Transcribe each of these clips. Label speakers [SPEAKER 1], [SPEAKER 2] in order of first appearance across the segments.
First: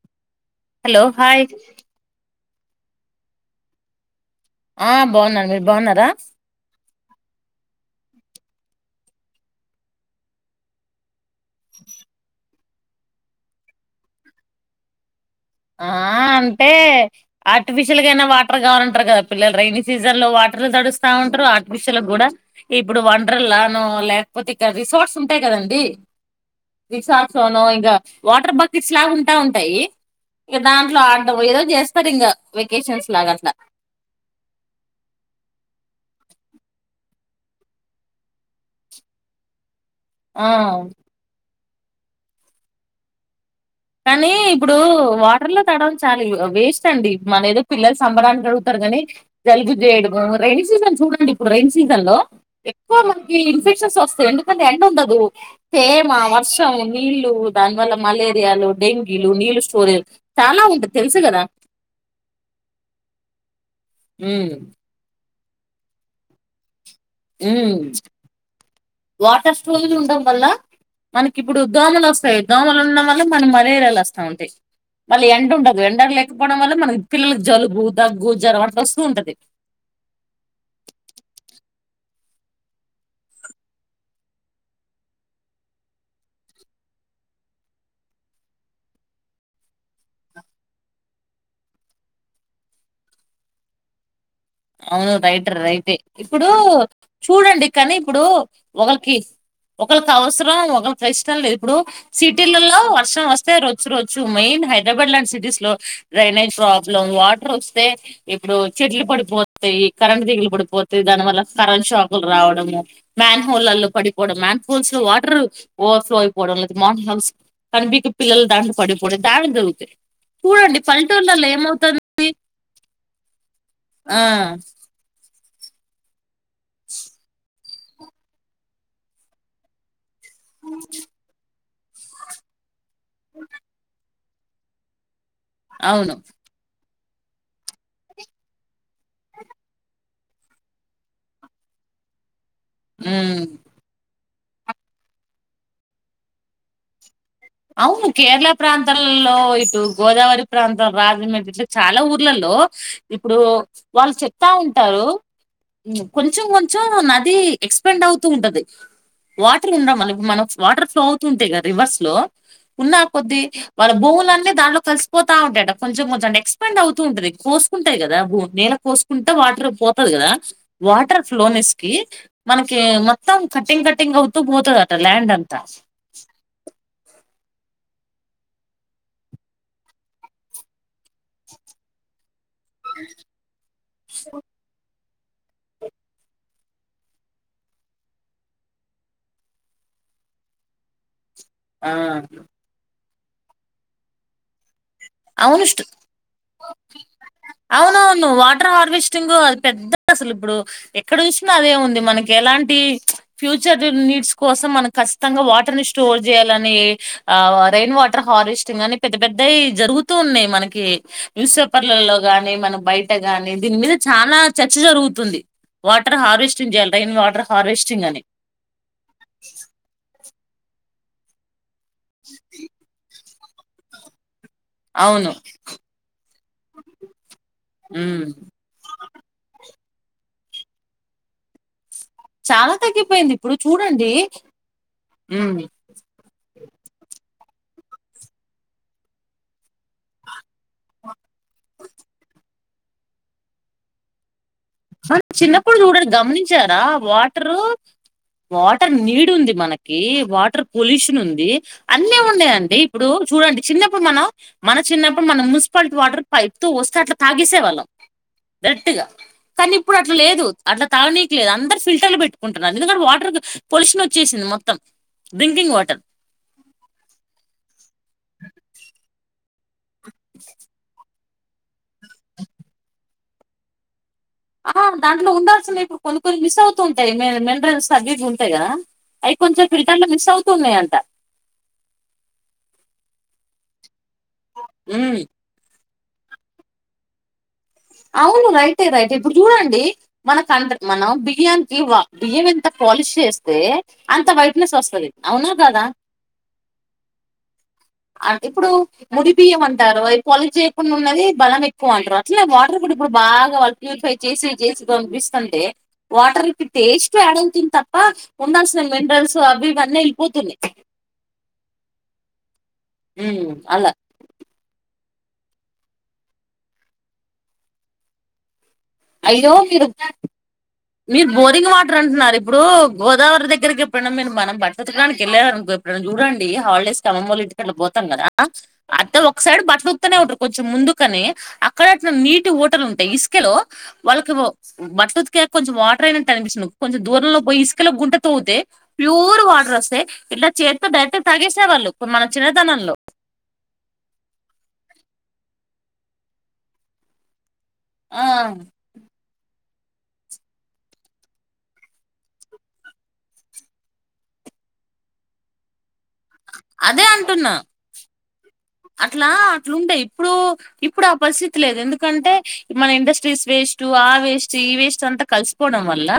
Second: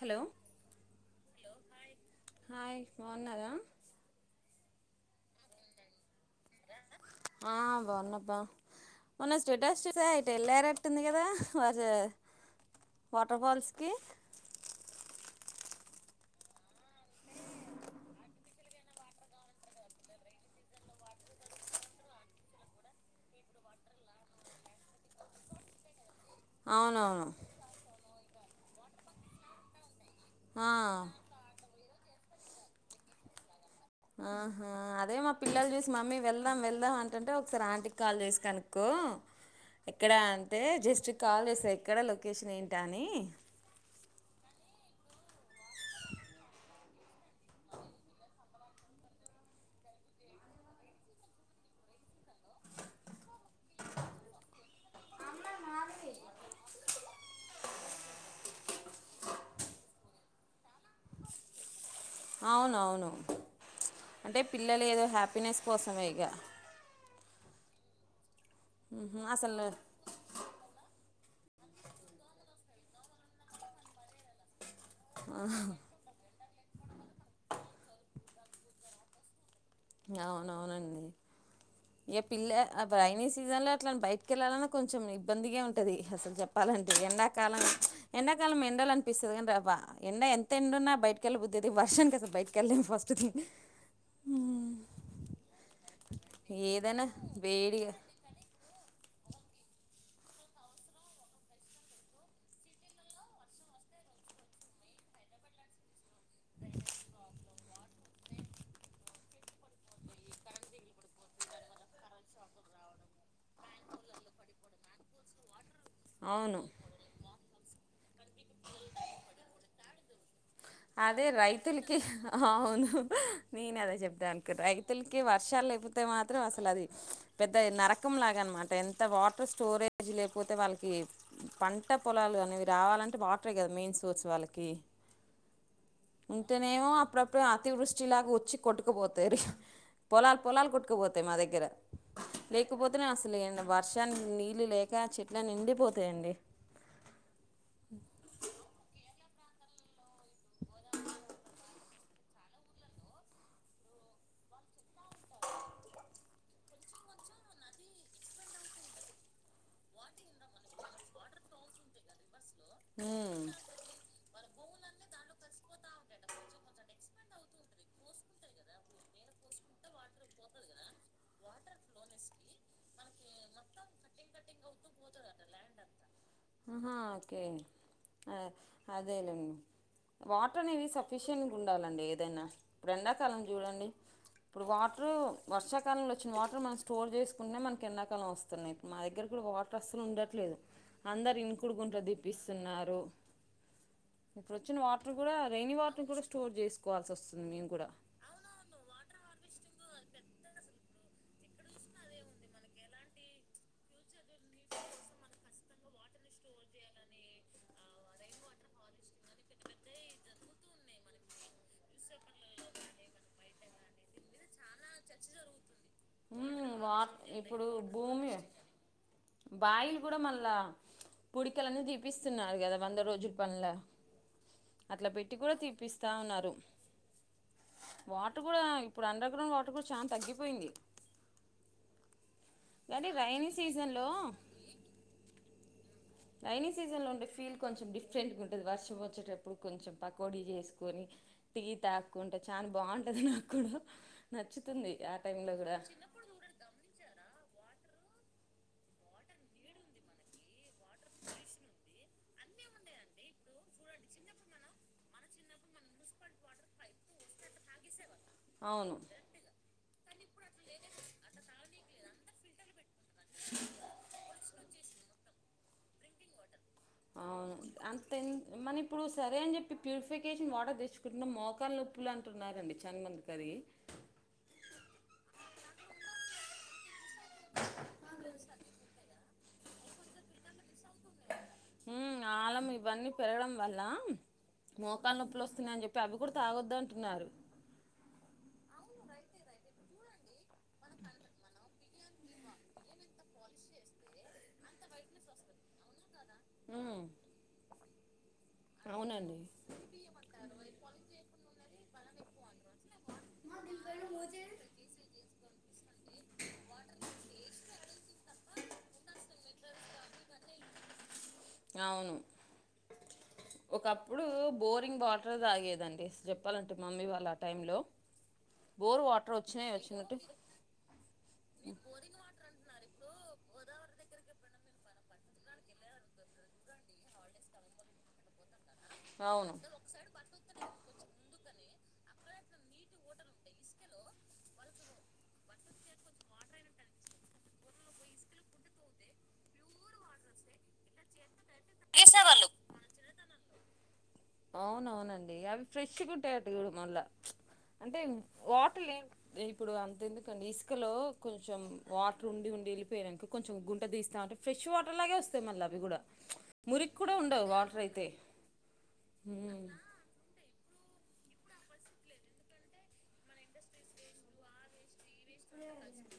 [SPEAKER 1] Hello
[SPEAKER 2] hello hi
[SPEAKER 1] hi బాఉన్నరా
[SPEAKER 2] ఆ బాఉన్న మీర్ బాఉన్నరా
[SPEAKER 1] ఆ బానాక్కా మోన్న స్టేటస్ చూసయ్ ఏటే ఏళ్ళరటుంది కదా వాటే వాటర్ ఫాల్స్ కి
[SPEAKER 2] ఆహ ఆ అంటే ఆర్టిఫిషల్ గాయినా వాటర్ గావాలంటరు కదా పిల్లలు రైైనీ సీజన్ ల వాట్ ట్రిల తడుస్తా ఉంటరు ఆర్టిఫిషల్ గుడా ఇప్పుడు వండర్ లాను లేక్ పోతే ఇక్కడ్ రిసార్ట్స్ ఉంటాయ్ గాద్ కంది ఈ
[SPEAKER 1] అవునవును
[SPEAKER 2] సాక్స్ ను ఇంకా వాటర్ బకెట్స్ లా ఉంటా ఉంటాయి ఇక
[SPEAKER 1] ఆ
[SPEAKER 2] దాంట్లో ఆట ఏదో చేస్తారు ఇంకా వెకేషన్స్ లాగా అట్లా
[SPEAKER 1] ఆహా అదే మా పిల్లలు చూసి మమ్మీ వెళ్దాం వెళ్దాం అంటంటే ఒకసారి ఆంటీకి కాల్ చేసి కనుక్కో ఓ ఎక్కడ అంటే
[SPEAKER 2] ఆ
[SPEAKER 1] జస్ట్ కాల్ చేసా ఎక్కడ లోకేషన్ ఏంటా అని
[SPEAKER 2] కానీ ఇప్పుడు వాటర్ లో తడడం చాలా వేస్ట్ అండి మన ఏదో పిల్లలు సంబడానికి అడుగుతారు కాని జలుబు చేయడము రైనీ సీజన్స్ చూడండి ఇప్పుడు రైనీ సీజన్ లో ఎక్కువ మనకి ఇన్ఫెక్షన్స్ వస్తాయి ఎందుకంటే ఎండ ఉండదు తేమ, వర్షం, నీళ్లు దాని వల్ల మలేరియాలు డెంగ్యూలు నీళ్లు స్టోరే చాలా ఉంటది తెలుసు కదా
[SPEAKER 1] అవునవును అంటే
[SPEAKER 2] ఉమ్,
[SPEAKER 1] పిల్లలు ఏదో హ్యాపీనెస్ కోసమేగా
[SPEAKER 2] ఉ
[SPEAKER 1] మ్హూ
[SPEAKER 2] వాటర్
[SPEAKER 1] అసలు
[SPEAKER 2] స్టోల్ ఉండం వల్ల మనకి ఇప్పుడు దోమలు వస్తాయి దోమలు ఉండం వల్ల మనం మలేరియాలు వస్తా ఉంటాయి మళ్ళీ ఎండ ఉండదు ఎండ లేకపోవడం వల్ల మనకి పిల్లలకు జలుబు దగ్గు జరం అట్లా వస్తూ ఉంటది
[SPEAKER 1] అవునవునండి ఏ పిల్ల రైైనీ సీజన్ లో అట్లా బయటికి వెళ్లాలన్నా కొంచెం ఇబ్బందిగా ఉంటది అసలు చెప్పా ఎండాకాలం ఎండాకాలం ఎండలు అనిపిస్తది కానీ ఎండ ఎంత ఎండ ఉన్నా బయటకెల్ల బుద్ధి వర్షానికి ఐతే బయటకెళ్లేని పరిస్థితి
[SPEAKER 2] అవును రైట్ ర రైటే ఇప్పుడు
[SPEAKER 1] ఏదైనా
[SPEAKER 2] చూడండి
[SPEAKER 1] వేడిగా
[SPEAKER 2] కానీ ఇప్పుడు ఒకాల కి ఒకలకి అవసరం ఒకరికి కష్టం లేదు ఇప్పుడు సిటీలల్లో వర్షం వస్తే రొచ్చు రొచ్చు మెయిన్ హైదరాబాద్ లాంటి సిటీస్ లో డ్రైనేజ్ ప్రాబ్లం వాటర్ వస్తే ఇప్పుడు చెట్లు పడిపో తయి కరెంట్ తీగలు పడిపోతా దాని వల్ల కరెంట్ షాకులు రావడము మ్యాన్ హోలల్లో పడిపోవడం మాన్ పుల్స్లో వాటరు ఓవర్ ఫ్లో అయిపోవడం
[SPEAKER 1] అవును
[SPEAKER 2] లేదు మార్ల్ హౌస్ కంపికి పిల్ల దాడు పడిపోడం తాన జరుగుతాయి చూడండి
[SPEAKER 1] అదే
[SPEAKER 2] పల్లెటూర్లలో
[SPEAKER 1] రైతులకి
[SPEAKER 2] ఏమవుతుంది
[SPEAKER 1] అవును నేను అదే
[SPEAKER 2] ఆ
[SPEAKER 1] చెప్దా అనుకున్న రైతులకి వ వర్షాలు లేపోతే మాత్రం అసలు అది పెద్ద నరకం లాగా అనమాట ఎంత వాటర్ స్టోరే జ్ లేకపోతే వాళ్ళకి పంట పొలాలు అనేవి రావాలంటే వాటరే కదా మెయిన్ సోర్స్ వాళ్ళకి
[SPEAKER 2] అవును
[SPEAKER 1] ఉంటేనేమో అప్పుడప్పుడు అతివృష్టిలాగా వచ్చి కొట్టుకుపోతారు పొలాలు పొలాలు కొట్కుపోతాయి మా దగ్గర లేకపోతేనే అసలు
[SPEAKER 2] ఉమ్
[SPEAKER 1] వర్షానికి నీళ్ళు లేక చెట్లన్నీ ఎండిపోతాయండి
[SPEAKER 2] అవును కేరళ ప్రాంతల్లో ఇటు గోదావరి ప్రాంత రాజమండ్రి చాలా ఊర్లలో ఇప్పుడు వాళ్ళు చెప్తా ఉంటారు కొంచెం కొంచెం నది ఎక్స్టెండ్ అవుతూ ఉంటది వాటర్ ఉందా మనకి మనం వాటర్ ఫ్లో అవుతుంటే కదా రివర్స్ లో ఉన్నా కొద్ది
[SPEAKER 1] ఉమ్.
[SPEAKER 2] వాళ్ళ భూములన్నీ దాంట్లో కలిసిపోతా ఉంటాయట కొంచెం కొంచెం అ ఎక్స్పండ్ అవుతూ ఉంటది కోసుకుంటాయి కదా భూ కోసుకుంటే వాటరు పోతది కదా వాటర్ ఫ్లోనెస్ నీ మనకి మొత్తం కట్టి ఈ కటింగ్ అవుతూ పోతదట ల్యాండ్ అంతా
[SPEAKER 1] హా ఓకే ఆఅదేలేండి వాటర్ అనేవి సఫిషియంట్గా ఉండాలండి ఏదైనా ఇప్పుడు ఎండాకాలం చూడండి ఇప్పుడు వాటరు వర్షకాలంలో వచ్చిన వాటర్ మనం స్టోర్ చేసుకునే మనకి ఎండాకాలం వస్తున్నాయి మా దగ్గర కూడా వాటర్ అసలు ఉండట్లేదు అందరు ఇంకుడు
[SPEAKER 2] ఆ
[SPEAKER 1] గుంట్లో దిప్పిస్తున్నారు ఇప్పుడు వచ్చినా వా
[SPEAKER 2] అవునుష్ట్
[SPEAKER 1] వస్తుంది మేము కూడా
[SPEAKER 2] అవునవును వాటర్ హార్వెస్టింగ్ అది పెద్ద అసలు ఇప్పుడు ఎక్కడ చూసినా అదే ఉంది మనకి ఎలాంటి ఫ్యూచర్ నీడ్స్ కోసం మనక ఖచ్చితంగా వాటర్ ని స్టోర్ చేయాలని ఆ రెయిన్ వాటర్ హార్వేస్టింగ్ అని పెద్ద పెద్ద జరుగు తున్నాయి మనకి న్యూస్ పేపర్లలో గానీ మన బయట గాని దీని మీద చానా చర్చ జరుగుతుంది. వాటర్
[SPEAKER 1] ఉమ్
[SPEAKER 2] హార్వెస్టింగ్ చేయాలి,
[SPEAKER 1] వా
[SPEAKER 2] రైన్ వాటర్ హార్వెస్టింగ్ అని.
[SPEAKER 1] బాయిల్ కూడ మళ్ లా పుడికలన్నీ దీపిస్తున్నారు కదా వంద రోజుల పనుల అట్లా
[SPEAKER 2] అవును
[SPEAKER 1] పెట్టి కూడా తీపిస్తా ఉన్నారు
[SPEAKER 2] ఉమ్
[SPEAKER 1] వాటర్ కూడా ఇప్పుడు అండర్ గ్రౌండ్ వాటర్ కూడ చానా తగ్గిపోయింది.
[SPEAKER 2] చాలా
[SPEAKER 1] కానీ
[SPEAKER 2] తగ్గిపోయింది
[SPEAKER 1] రైనీ
[SPEAKER 2] ఇప్పుడు
[SPEAKER 1] సీజన్లో
[SPEAKER 2] చూడండి
[SPEAKER 1] రైైనీ సీజన్ లో ఉండే ఫీల్ కొంచెం డిఫరెంట్ గా ఉంటది, వర్షం వచ్చేటప్పుడు కొంచెం పకోడి చేసుకొని. టీ తాక్కుంటే చాన బాగుంటది నాకు కూడ నా
[SPEAKER 2] మన్ చిన్నప్పుడు చూడరు గమనించారా వాటరు వాటర్ నీడ్ ఉంది, మనకి వాటర్ పొల్యూషన్ ఉంది, అన్నీ ఉన్నాయండి ఇప్పుడు చూ. డండి చిన్నప్పుడు మనం, మన చిన్నప్పుడు మనం మున్సిపాలిటీ వాటర్ పైప్ తో వొస్తే అట్లా తాగేసేవాళ్ళం.
[SPEAKER 1] అవును
[SPEAKER 2] దట్టుగా కానీ ఇప్పుడు అట్లా లేదు అట్లా తాగనీకి లేదు. అందరు ఫిల్టర్లు పెట్టుకుంటున్నారు, ఎందుకంటే వాటర్ పొల్యషన్ వచ్చేసింది మొత్. డ్రింకింగ్ వాటర్
[SPEAKER 1] అవును అంతేన్ మన ఇప్పుడు సరే అని చెప్పి ప్యూరిఫికేషన్ వాటర్ తెచ్ కున్న మోకాళ్లు నొప్పులు అంటున్నారండి చాన్ మందికది
[SPEAKER 2] ఆ దాంట్లో ఉండాల్సినవి ఇప్పుడు కొన్ని కొన్ని మిస్ అవుతూ ఉంటాయి, మ మినరల్స్ అవి ఇవి ఉంటాయి కదా. అయి కొంచెం ఫిల్టర్ లో మిస్ అవుతూ ఉన్నాయి అంట
[SPEAKER 1] హ్మ్ ఆలం ఇవన్నీ పెరగడం వల్ల మోకాలు
[SPEAKER 2] ఉమ్
[SPEAKER 1] నొప్పులు వస్తున్నాయని చెప్. ఇప్పుడు అవి కూడ తాగొద్దు అంటున్నారు
[SPEAKER 2] అవును రైటె రైటె ఇప్పుడు చూడండి మన తండ్రు మనం బియ్యానికి వా బియ్యం ఎంత. పాలిష్ చేస్తే అంత వైట్ నెస్ వస్తది అవునా, కదా.
[SPEAKER 1] హు
[SPEAKER 2] ఇప్పుడు ముడి బియ్యం అంటారు, అవి పొలు చేయకుండా ఉన్నది బలం ఎక్కువ అంటారు అట్లనే వా. ఇప్పుడిప్పుడు బాగా వా ప్యూరిఫై చేసి చేసి పనిపిస్తుంటే వాటర్ కి టేస్ట్ ఆడ్ అవుతున్ త. తప్ప ఉండాల్సిన మినరల్స్ అవి ఇవన్నీ వెళ్ళిపోతున్నాయి.
[SPEAKER 1] అవును
[SPEAKER 2] అలా
[SPEAKER 1] ఒకప్పుడు బోరింగ్ వా టర్ తాగేదండి చెప్పాలంటే మమ్మీ వాళ్ళు ఆ టైం లో. వాటర్
[SPEAKER 2] అయ్యో
[SPEAKER 1] వచ్చినాయి
[SPEAKER 2] మీరు
[SPEAKER 1] వచ్చినట్టు
[SPEAKER 2] మీరు బోరింగ్ వాటర్ అంటున్నారు ఇప్పుడు, గోదావరి దగ్గరికి ఎప్పుడనా మీరు మనం బట్. ఉతకడానికి వెళ్లారనుకోండి ఎప్పుడన్నా చూడండి హాలిడేస్ కి అమ్మమ్మాళ్ల ఇంటికి అట్లా పోతాం కదా అట్టే ఒక
[SPEAKER 1] అవును
[SPEAKER 2] సైడ్ బట్టలు ఉతుకుతూనే ఉంటరు, కొంచెం ముందుకని అక్కడ అట్ నీటి ఊటలు ఉంటయి ఇసుకలో. వాళ్ళకి బట్టలు ఉతికాక కొంచెం వాటర్ అయినట్టు అనిపించున్ కొంచెం దూరంలో పోయి ఇసుకలో గుంట తవ్వితే. ప్యూర్ వాటర్ వస్తే ఇట్లా చేత్ తో డైరెక్ట్ తాగేసే వాళ్ళు మన చిన్నతనంలో
[SPEAKER 1] నండి అవి ఫ్రెష్గా ఉంటాయట్ట కూడ మళ్ళ అంటే
[SPEAKER 2] ఆ
[SPEAKER 1] వాటర్ లేన్ ఇప్పుడు అంత ఎందుకండి ఇసుకలో కొంచెం వాటర్ ఉండి ఉండి వెళ్ళిపోయినాక కొంచెం గుంట తీస్తా ఉంటే ఫ్రెష్ ఫ్రెష్ వాటర్ లాగే వస్తాయి మళ్ళ అవి కూడా మురికి
[SPEAKER 2] అదే
[SPEAKER 1] కూడా ఉండవు
[SPEAKER 2] అంటున్నా
[SPEAKER 1] వాటర్ అయితే.
[SPEAKER 2] అట్లా
[SPEAKER 1] ఉమ్,
[SPEAKER 2] అట్లుంటాయి ఇప్పుడు ఇప్పుడు ఆ పరిస్థితి లేదు ఎందుకంటే మన ఇండస్ట్రీస్ వేస్ట్, ఆ వేస్ట్, ఈ వేస్ట్ అంతా. కలిసిపోవడం వల్ల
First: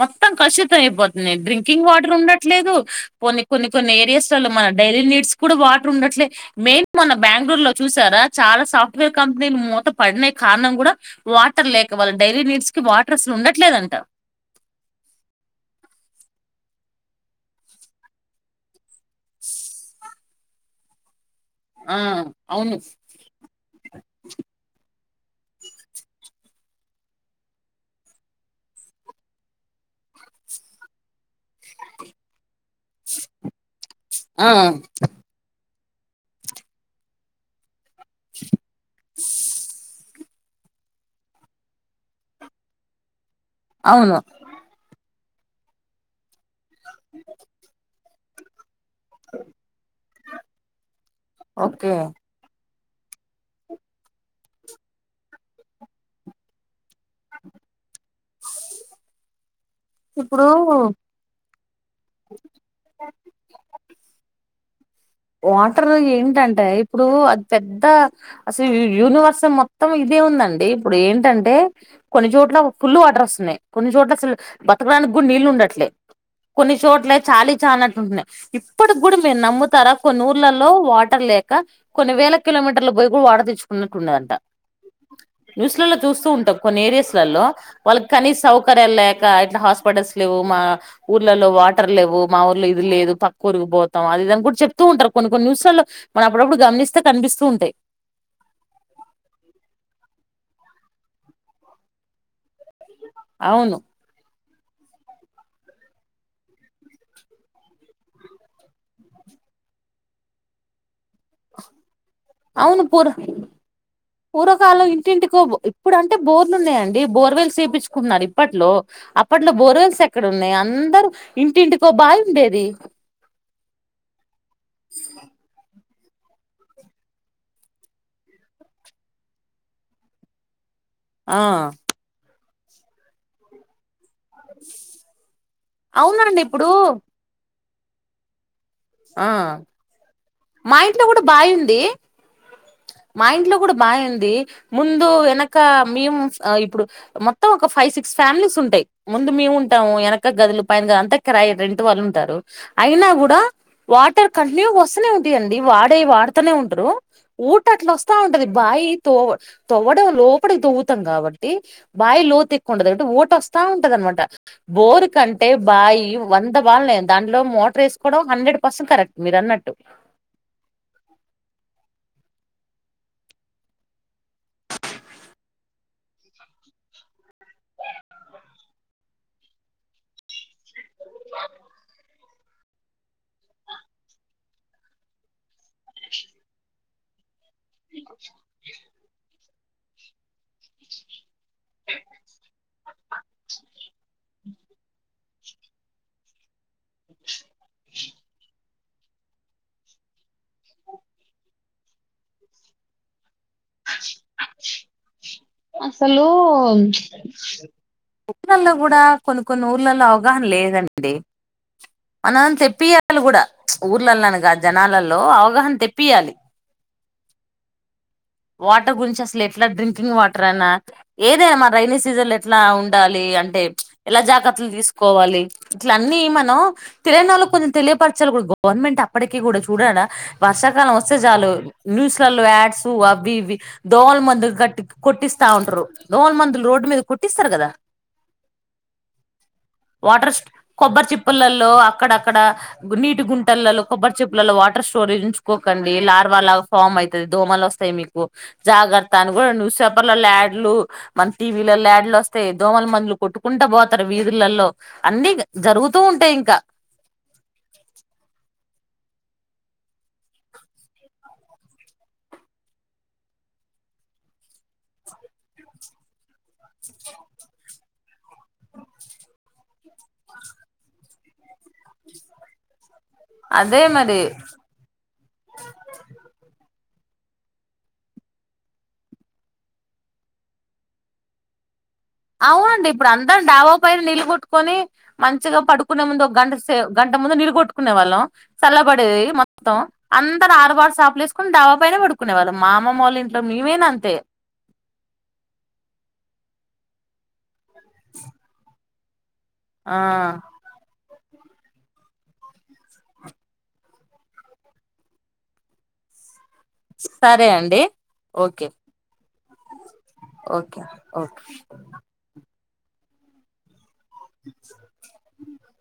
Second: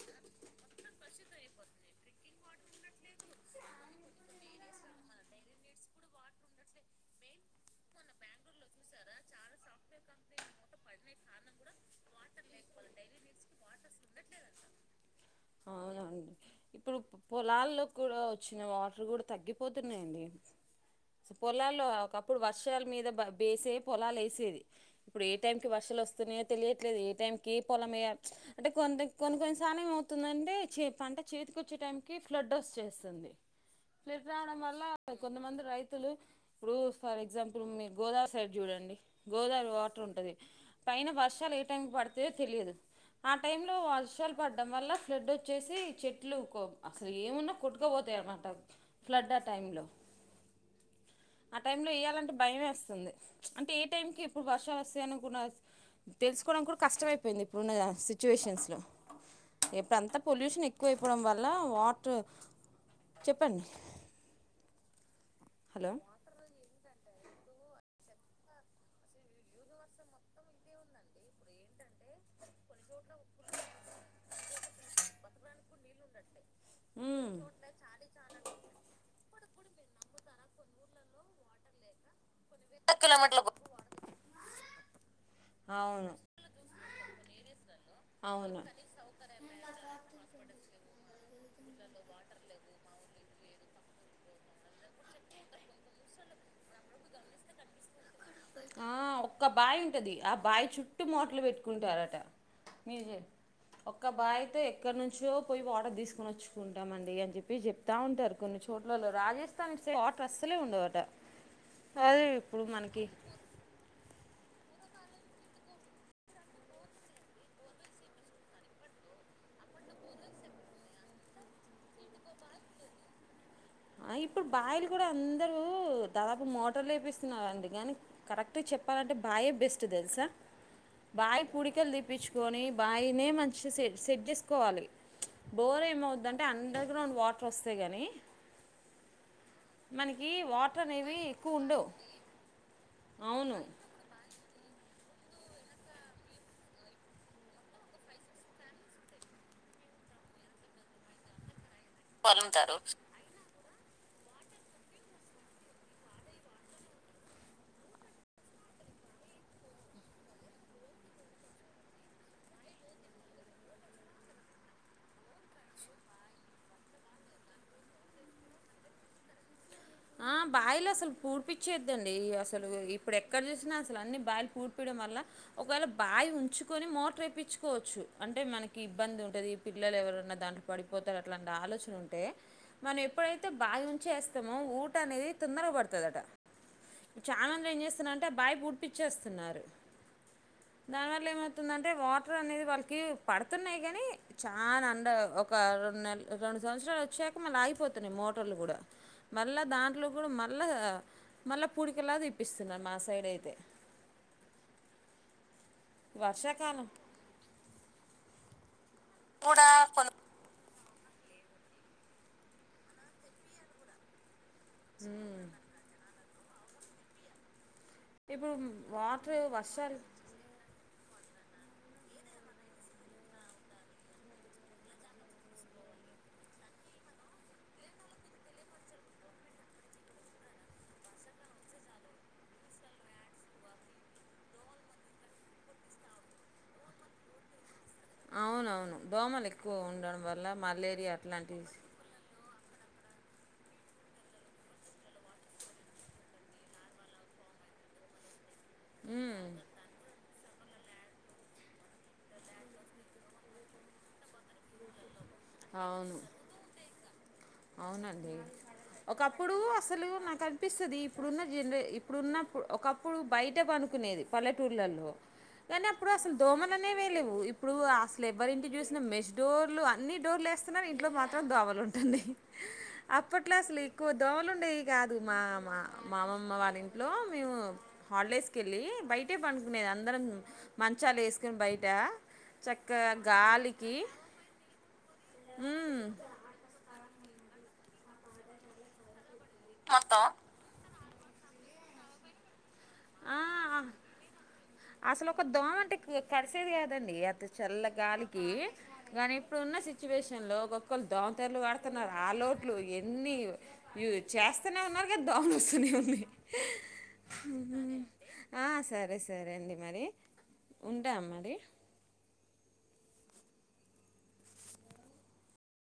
[SPEAKER 2] మొత్తం కలుషితం అయిపోత్ నే డ్రింకింగ్ వాటర్ ఉండట్లేదు కొన్ని కొన్ని కొన్ని ఏరియాస్ లోల్ల మన డైలీ నీడ్స్ కూడ వాటర్ ఉండట్. ట్లే మెయిన్ మొన్న బెంగళూరు లో చూసారా చాలా సాఫ్ట్వేర్ కంపెనీలు మూత పడినాయి. కారణం కూడా వాటర్ లేక వాళ్ళ డైరీ నీడ్స్ కి వాటర్ అస్సలు ఉండట్లేదంట
[SPEAKER 1] అవునండి ఇప్పుడు పొలాల్లో కూడా వచ్చిన వాటర్ కూడా తగ్గిపోతున్నాయండి పొలాల్లో
[SPEAKER 2] ఆ
[SPEAKER 1] ఒకప్పుడు
[SPEAKER 2] అవును
[SPEAKER 1] వర్షాల మీద వేసే పొలాలు వేసేది ఇప్పుడు ఏ టైం కి వర్షలు వస్తున్నాయో తెలియట్లేదు ఏ టైమ్ కీ ఏ పొలమ అంటే కొ కొన్ని కొన్ని సలు ఏం అవుతుంది అంటే టే పంట చేతికోచ్చే టైం క ఫ్లడ్ వస్తు చేస్తుంది ఫ్లడ్
[SPEAKER 2] ఆ
[SPEAKER 1] రావడం వల్ల కొంతమంది రైతు వతులు ఇప్పుడు ఫర్ ఎగ్జాంపుల్ మీరు గోదావరి సైడ్ చూడండి గోదావరి వాటర్ ఉంటయీ పైన వర్షాలు ఏ టైం పడుతయో తెలియదు ఆ టైమ్ లో
[SPEAKER 2] అవును
[SPEAKER 1] వర్షాలు పడ్డం వల్ల ఫ్లడ్ వచ్చేసి చెట్లు అస్సలు ఏమున్నా కొట్టుకపోతాయి అన్నమాట ఫ్లడ్ ఆ టైంలో ఆ టైంలో
[SPEAKER 2] ఓకే
[SPEAKER 1] వేయ్యాలంటే భయమే వస్తుంది అంటే ఏ టైంకి ఇప్పుడు వర్షాలు వస్తాయను తెలుసుకోవడం కూడా కష్టమైపోయింది ఇప్పుడున్న సిచ్యువేషన్స్లో ఇప్పుడంతా పొల్యూషన్
[SPEAKER 2] ఇప్పుడు
[SPEAKER 1] ఎక్కువైపోవడం వల్ల వాటర్ చెప్పండి
[SPEAKER 2] వాటర్
[SPEAKER 1] హలో
[SPEAKER 2] ఏంటంటే ఇప్పుడు అది పెద్ద అస్సలు యూనివర్స్ మొత్తం ఇదే ఉందండి ఇప్పుడు ఏంటంటే కొన్ని చోట్ల ఫుల్ వాటర్ వస్తున్నాయి కొన్ని చోట్ల అస్సలు బతకడానికి కూడా నీళ్ళలు ఉండట్లే కొన్ని చోట్ల
[SPEAKER 1] ఉమ్,
[SPEAKER 2] చాలీ చానట్టు ఉంటున్నాయి ఇప్పడు కూడా మీరు నమ్ముతారా కొన్ని ఊర్లలో వాటర్ లేక కొన్ని వేల కిలోమీటర్ల పోయి కూడా వాటర్ తెచ్చుకున్నట్టు ఉండదంట న్యూస్లలో
[SPEAKER 1] అవును
[SPEAKER 2] చూస్తూ ఉంటాం కొన్ని ఏరియాస్లలో వాళ్ళకి కనీ
[SPEAKER 1] అవును
[SPEAKER 2] సౌకర్యాలు లేక ఇట్లా హాస్పిటల్స్ లేవు మా ఊర్లలో వాటర్ లేవు మా ఊర్లో ఇది లేదు పక్క ఊరికు పోతాం అది ఇప్పుడు చెప్తూ ఉంటారు కొన్ని కొన్ని న్యూస్లా లో మనం అప్పుడప్పుడు గమనిస్తే కనిపిస్తూ ఉంటాయి
[SPEAKER 1] ఆ ఒక్క బావి ఉంటది ఆ బాయీ చుట్టూ మూటలు పెట్టుకుంటారట మీ
[SPEAKER 2] అవును
[SPEAKER 1] ఒక్క బాయి ఎక్కడ నుంచో పోయి వాటర్ తీసుకొని వచ్చుకుంటామండి అని చెప్పి చెప్తా ఉంటారు కొన్ని చోట్లలో రాజే వాటర్ అస్సలే ఉన్నడావంట
[SPEAKER 2] అవును పూర్ పూర్వకాలం ఇంటింటికో ఇప్పుడు అంటే బోర్లు ఉన్నాయంండి బోర్వెల్ చేపించుకుంటున్నారు ఇప్పట్లో అప్పట్లో బోర్వెల్స్ ఎక్కడ ఉన్నాయి అందరు ఇంటింటికో బావి ఉండేది
[SPEAKER 1] ఆ ఇప్పుడు బాయలు కూడా అందరూ దాదాపు మోటార్లు వపిస్తున్నారండి కానీ కరెక్ట్గా చెప్పాలంటే బాయ బెస్ట్ తెలుసా
[SPEAKER 2] ఆ
[SPEAKER 1] బాయీ పుడికలు దిప్పించుకొని బాయినే మంచి స సెట్ చేసుకోవాలి డోర్
[SPEAKER 2] అవునండి
[SPEAKER 1] ఏమవుద్దంటే
[SPEAKER 2] ఇప్పుడు
[SPEAKER 1] అండర్ గ్రౌండ్ వాటర్ వస్తే గాని
[SPEAKER 2] ఆ మా ఇంట్లో
[SPEAKER 1] అనేవి
[SPEAKER 2] కూడా బావి
[SPEAKER 1] ఎక్కువ
[SPEAKER 2] ఉంది
[SPEAKER 1] ఉండవు
[SPEAKER 2] మా ఇంట్లో
[SPEAKER 1] అవును
[SPEAKER 2] కూడా బాయీ ఉంది ముందు వెనక మేము ఇప్పుడు మొత్తం ఒక ఫైవ్ సిక్స్ ఫ్యామిలీస్ ఉంటాయి ముందు మేము ఉంటాము వెనక గదులు పైన గదు అంతా క రెంట్ ఇంటి వాళ్ళు ఉంటారు అయినా కూడా వాటర్ కంటిన్యూ వస్తూనే ఉంటాయండి వాడే వాడుతూనే ఉంటరు ఊట అట్లా వస్తా ఉంటది బావి తో తోవ్వడం లోపలికి తవ్వుతాం కాబట్టి బావి లో క్కుంటంది ఓటు వస్తా ఉంటది అనమాట బోరు కంటే బాయి వంద బాలనే దాంట్లో మోటార్ ఏసుకోవడం హండెడ్ పసంట్ కరెక్ట్ మీరు అన్నట్టు
[SPEAKER 1] ఆ బాయ అస్సలు పూడిపిచ్చేద్దండి అసలు ఇప్పుడు ఎక్కడ చూసినా అస్సలు అన్ని బాయ పూడిపియడం వల్ల ఒకవేళ బాయి ఉంచుకోని మోటర్ ఏప్పిచుకోవచ్చు అంటే మనకి ఇబ్బంది ఉంటది పిల్లలు ఎవరన్నా దాంట్లో పడిపోతారు అట్లాంటి ఆలోచన ఉంటే మనం ఎప్పుడైతే బాయి చేస్తమో ఊ అనేది తొందరగ పడుతదట చానామంది ఏం చేస్తున్నారుంటే బాయి పూడిపిచ్చేస్తున్నారు దానివల్ల ఏమవుతుందంటే వాటర్ అనేది వాళ్ళకి పడుతున్నాయి గాని చానా అండ్ ఒక రెండు నెల్ రెండు సంవత్సరాలు వచ్చాక మళ్ళ ఆగిపోతున్నాయి మోటార్లు గూడ మళ్ళ దాంట్లో గూడ మళ్ళ మళ్ళా పూడికలా దీపిస్తున్నారు మా సైడ్ అయితే
[SPEAKER 2] అసలు
[SPEAKER 1] వర్షాకాలం
[SPEAKER 2] కూడా కొన్ని కొన్ని ఊర్లలో అవగాహన లేదన్ మనం చెప్పీయాల గుడ ఊర్లల్లను గాని జనాలల్లో అవగాహన తెప్పీయాలి
[SPEAKER 1] ఇప్పుడు
[SPEAKER 2] వాటర్ గురించి అసలెట్ల
[SPEAKER 1] వర్షాలు
[SPEAKER 2] డ్రింకింగ్ వాటర్ అనా ఏదే అమ రైైనీ సీజన్లో ఎట్లా ఉండాలి అంటే ఎలా జాగత్తలు తీసుకోవాలి ఇట్ల అన్నీ మనం తెలీణోళ్ళ కొంచెం తెలియపరచాలి గుడ గవర్నమెంట్ అప్పటికి గూడా చూడాడ వర్షాకాలం వస్తే జాలు న్యూస్లలో యాడ్స్ వివి దోవల మందులు కట్టి కొట్టిస్తా ఉంటరు దోవల మందులు రోడ్డు మీద కొట్టిస్తారు కదా
[SPEAKER 1] అవునవును దోమలు ఎక్కువ ఉండడం
[SPEAKER 2] వాటర్స్
[SPEAKER 1] వల్ల
[SPEAKER 2] కొబ్బరి
[SPEAKER 1] మలేరియా అట్లాంటివి
[SPEAKER 2] చిప్పలల్లో అక్కడక్కడ నీటి గుంటల్లలో కొబ్బరి చిప్పలలో వాటర్ స్టోరేజు ఉంచుకోకండి లార్వా లాగ ఫార్మ్ అయితది దోమలొస్తాయి మీ జాగర్త అను గూడ
[SPEAKER 1] ఉమ్,
[SPEAKER 2] నువ్ సెపలలాగ్ మన టీ వీ లల్లో యాడ్లొస్తాయి దోమలు మందులు కొట్టుకుంటా పోతారు వీధులల్లో అన్ని జరుగుతూ
[SPEAKER 1] అవును
[SPEAKER 2] ఉంటాయి ఇంకా
[SPEAKER 1] అవునండి ఒకప్పుడు అసలు నాకు అనిపిస్తుది ఇప్పుడున్న జనరే ఇప్పుడున్నప్పు ఒకప్పుడు బయట అనుకునేది పల్లెటూర్లలో కానీ అప్పుడసలు దోమలనేవే లెవ్వు ఇప్పుడు అసలెవరింటి చూసిన మెస్ డోర్లు అన్ని టూర్లు ఏస్తున్నరు ఇంట్లో మాత్రం దోవలుంటున్నయి అప్పట్లో అసలు
[SPEAKER 2] అదే
[SPEAKER 1] ఎక్కువ
[SPEAKER 2] మరి
[SPEAKER 1] దోవలు ఉండేయి గాదు మా మా మామమ్మ వాళ్ళిం లో మేము హాలిడేస్కెళ్ళి బయటే పనుకునేది అందరం మంచాలేసుకొని బై
[SPEAKER 2] అవునండి ఇప్పుడందం డావో పైన నీళ్లు గొట్టుకోని మంచిగా
[SPEAKER 1] మ్మ్.
[SPEAKER 2] పడుకునే ముందు ఒక గంట సే గంట ముందు నీలు కొట్టుకునే వాళ్ళం చల్ల బడేది మ అందరు ఆరువాటు సాపలు ఏసుకుని డావా పైనే పడుకునేవాళ్ళమ్ మా అమ్మమోళింట్లో మేమైనా
[SPEAKER 1] ఆ,
[SPEAKER 2] అంతే
[SPEAKER 1] అట్ల చల్ల గాలికి గాని ఇప్పుడున్న
[SPEAKER 2] ఆ
[SPEAKER 1] సిచ్యువేషన్ లో ఒక్కొక్కళ్ దోమతెరలు వాడుతున్నారు ఆ లోట్లు ఎన్ని చేస్తనే ఉన్నారు గాని దోమలు వస్తూనే ఉన్నాయి
[SPEAKER 2] సరే అండి
[SPEAKER 1] ఆ,
[SPEAKER 2] ఓకే
[SPEAKER 1] సరే సరే అండి మరి
[SPEAKER 2] ఓకే
[SPEAKER 1] ఉంటాం
[SPEAKER 2] ఓకే
[SPEAKER 1] మరి
[SPEAKER 2] హ